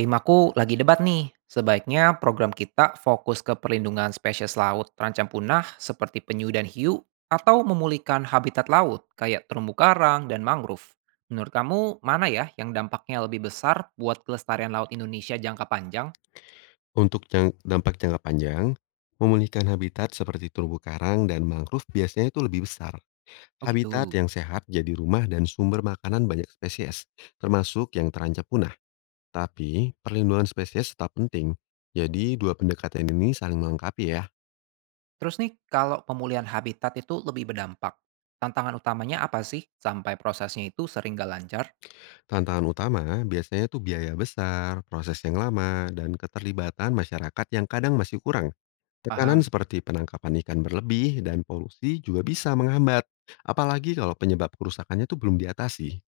Tim aku lagi debat nih, sebaiknya program kita fokus ke perlindungan spesies laut terancam punah seperti penyu dan hiu atau memulihkan habitat laut kayak terumbu karang dan mangrove. Menurut kamu mana ya yang dampaknya lebih besar buat kelestarian laut Indonesia jangka panjang? Untuk dampak jangka panjang, memulihkan habitat seperti terumbu karang dan mangrove biasanya itu lebih besar. Oh Habitat gitu. yang sehat jadi rumah dan sumber makanan banyak spesies, termasuk yang terancam punah. Tapi, perlindungan spesies tetap penting. Jadi, dua pendekatan ini saling melengkapi ya. Terus nih kalau pemulihan habitat itu lebih berdampak, tantangan utamanya apa sih sampai prosesnya itu sering gak lancar? Tantangan utama biasanya tuh biaya besar, proses yang lama, dan keterlibatan masyarakat yang kadang masih kurang. Tekanan Paham. seperti penangkapan ikan berlebih dan polusi juga bisa menghambat, apalagi kalau penyebab kerusakannya itu belum diatasi.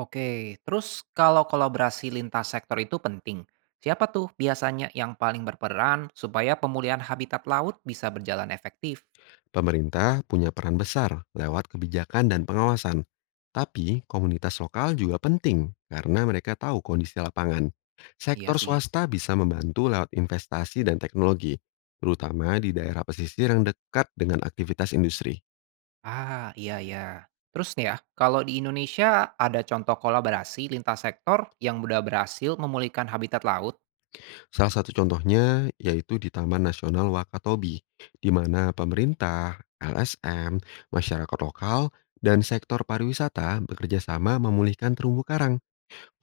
Oke, terus kalau kolaborasi lintas sektor itu penting, siapa tuh biasanya yang paling berperan supaya pemulihan habitat laut bisa berjalan efektif? Pemerintah punya peran besar lewat kebijakan dan pengawasan. Tapi komunitas lokal juga penting karena mereka tahu kondisi lapangan. Iya Sektor sih. swasta bisa membantu lewat investasi dan teknologi, terutama di daerah pesisir yang dekat dengan aktivitas industri. Ah, iya ya. Terus nih ya, kalau di Indonesia ada contoh kolaborasi lintas sektor yang udah berhasil memulihkan habitat laut, Salah satu contohnya yaitu di Taman Nasional Wakatobi, di mana pemerintah, LSM, masyarakat lokal, dan sektor pariwisata bekerja sama memulihkan terumbu karang.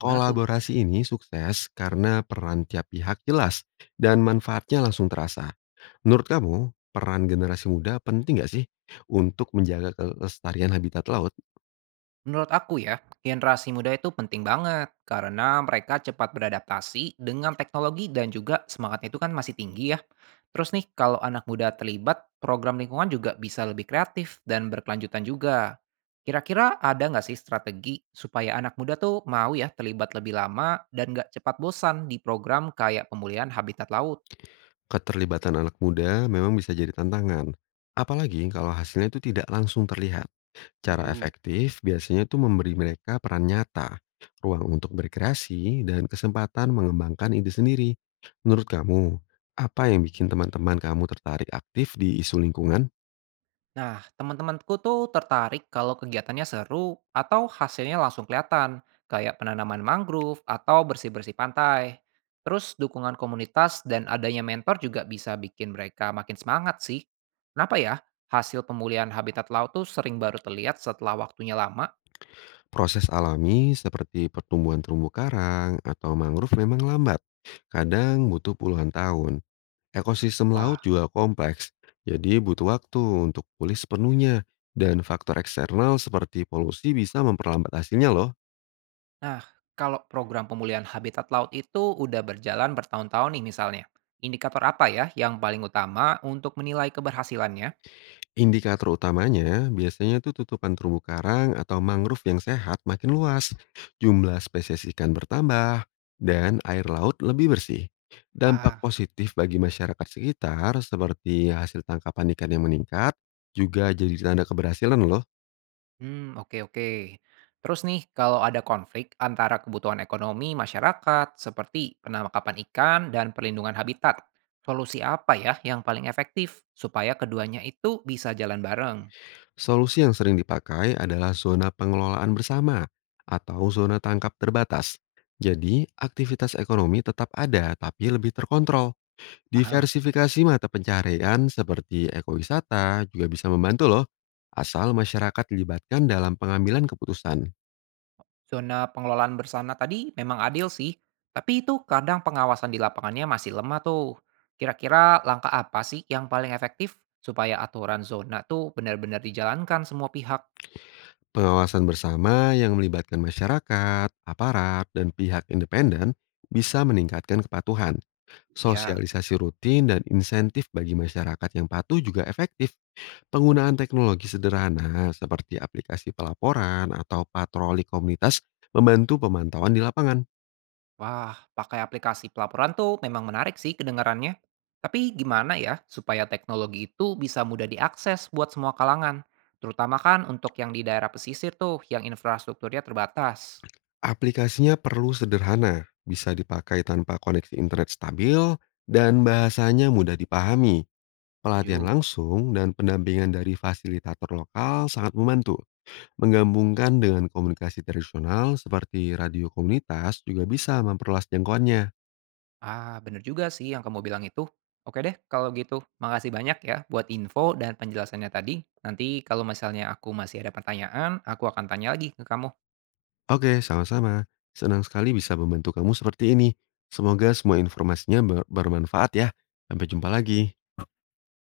gimana tuh? ini sukses karena peran tiap pihak jelas dan manfaatnya langsung terasa. Menurut kamu, peran generasi muda penting nggak sih untuk menjaga kelestarian habitat laut? Menurut aku ya, generasi muda itu penting banget karena mereka cepat beradaptasi dengan teknologi dan juga semangatnya itu kan masih tinggi ya. Terus nih, kalau anak muda terlibat, program lingkungan juga bisa lebih kreatif dan berkelanjutan juga. Kira-kira ada nggak sih strategi supaya anak muda tuh mau ya terlibat lebih lama dan nggak cepat bosan di program kayak pemulihan habitat laut? Keterlibatan anak muda memang bisa jadi tantangan, apalagi kalau hasilnya itu tidak langsung terlihat. Cara 7. efektif biasanya itu memberi mereka peran nyata, ruang untuk berkreasi, dan kesempatan mengembangkan ide sendiri. Menurut kamu, apa yang bikin teman-teman kamu tertarik aktif di isu lingkungan? Nah, teman-temanku tuh tertarik kalau kegiatannya seru atau hasilnya langsung kelihatan, kayak penanaman mangrove atau bersih-bersih pantai. Terus dukungan komunitas dan adanya mentor juga bisa bikin mereka makin semangat sih. Kenapa ya? Hasil pemulihan habitat laut tuh sering baru terlihat setelah waktunya lama. Proses alami seperti pertumbuhan terumbu karang atau mangrove memang lambat. Kadang butuh puluhan tahun. Ekosistem Wah. laut juga kompleks, jadi butuh waktu untuk pulih sepenuhnya. Dan faktor eksternal seperti polusi bisa memperlambat hasilnya loh. Nah, kalau program pemulihan habitat laut itu udah berjalan bertahun-tahun nih misalnya. Indikator apa ya yang paling utama untuk menilai keberhasilannya? Indikator utamanya biasanya itu tutupan terumbu karang atau mangrove yang sehat makin luas, jumlah spesies ikan bertambah, dan air laut lebih bersih. Dampak Ah. positif bagi masyarakat sekitar seperti hasil tangkapan ikan yang meningkat juga jadi tanda keberhasilan loh. Hmm, oke oke. Terus nih, kalau ada konflik antara kebutuhan ekonomi masyarakat seperti penangkapan ikan dan perlindungan habitat, solusi apa ya yang paling efektif supaya keduanya itu bisa jalan bareng? Solusi yang sering dipakai adalah zona pengelolaan bersama atau zona tangkap terbatas. Jadi, aktivitas ekonomi tetap ada tapi lebih terkontrol. Paham? Diversifikasi mata pencaharian seperti ekowisata juga bisa membantu loh, asal masyarakat dilibatkan dalam pengambilan keputusan. Zona pengelolaan bersama tadi memang adil sih, tapi itu kadang pengawasan di lapangannya masih lemah tuh. Kira-kira langkah apa sih yang paling efektif supaya aturan zona tuh benar-benar dijalankan semua pihak? Pengawasan bersama yang melibatkan masyarakat, aparat, dan pihak independen bisa meningkatkan kepatuhan. Ya. Sosialisasi rutin dan insentif bagi masyarakat yang patuh juga efektif. Penggunaan teknologi sederhana seperti aplikasi pelaporan atau patroli komunitas membantu pemantauan di lapangan. Wah, pakai aplikasi pelaporan tuh memang menarik sih kedengarannya. Tapi gimana ya supaya teknologi itu bisa mudah diakses buat semua kalangan? Terutama kan untuk yang di daerah pesisir tuh yang infrastrukturnya terbatas. Aplikasinya perlu sederhana, bisa dipakai tanpa koneksi internet stabil, dan bahasanya mudah dipahami. Pelatihan Setuju. langsung dan pendampingan dari fasilitator lokal sangat membantu. Menggabungkan dengan komunikasi tradisional seperti radio komunitas juga bisa memperluas jangkauannya. Ah, bener juga sih yang kamu bilang itu. Oke deh, kalau gitu. Makasih banyak ya buat info dan penjelasannya tadi. Nanti kalau misalnya aku masih ada pertanyaan, aku akan tanya lagi ke kamu. Oke, sama-sama. Senang sekali bisa membantu kamu seperti ini. Semoga semua informasinya bermanfaat ya. Sampai jumpa lagi.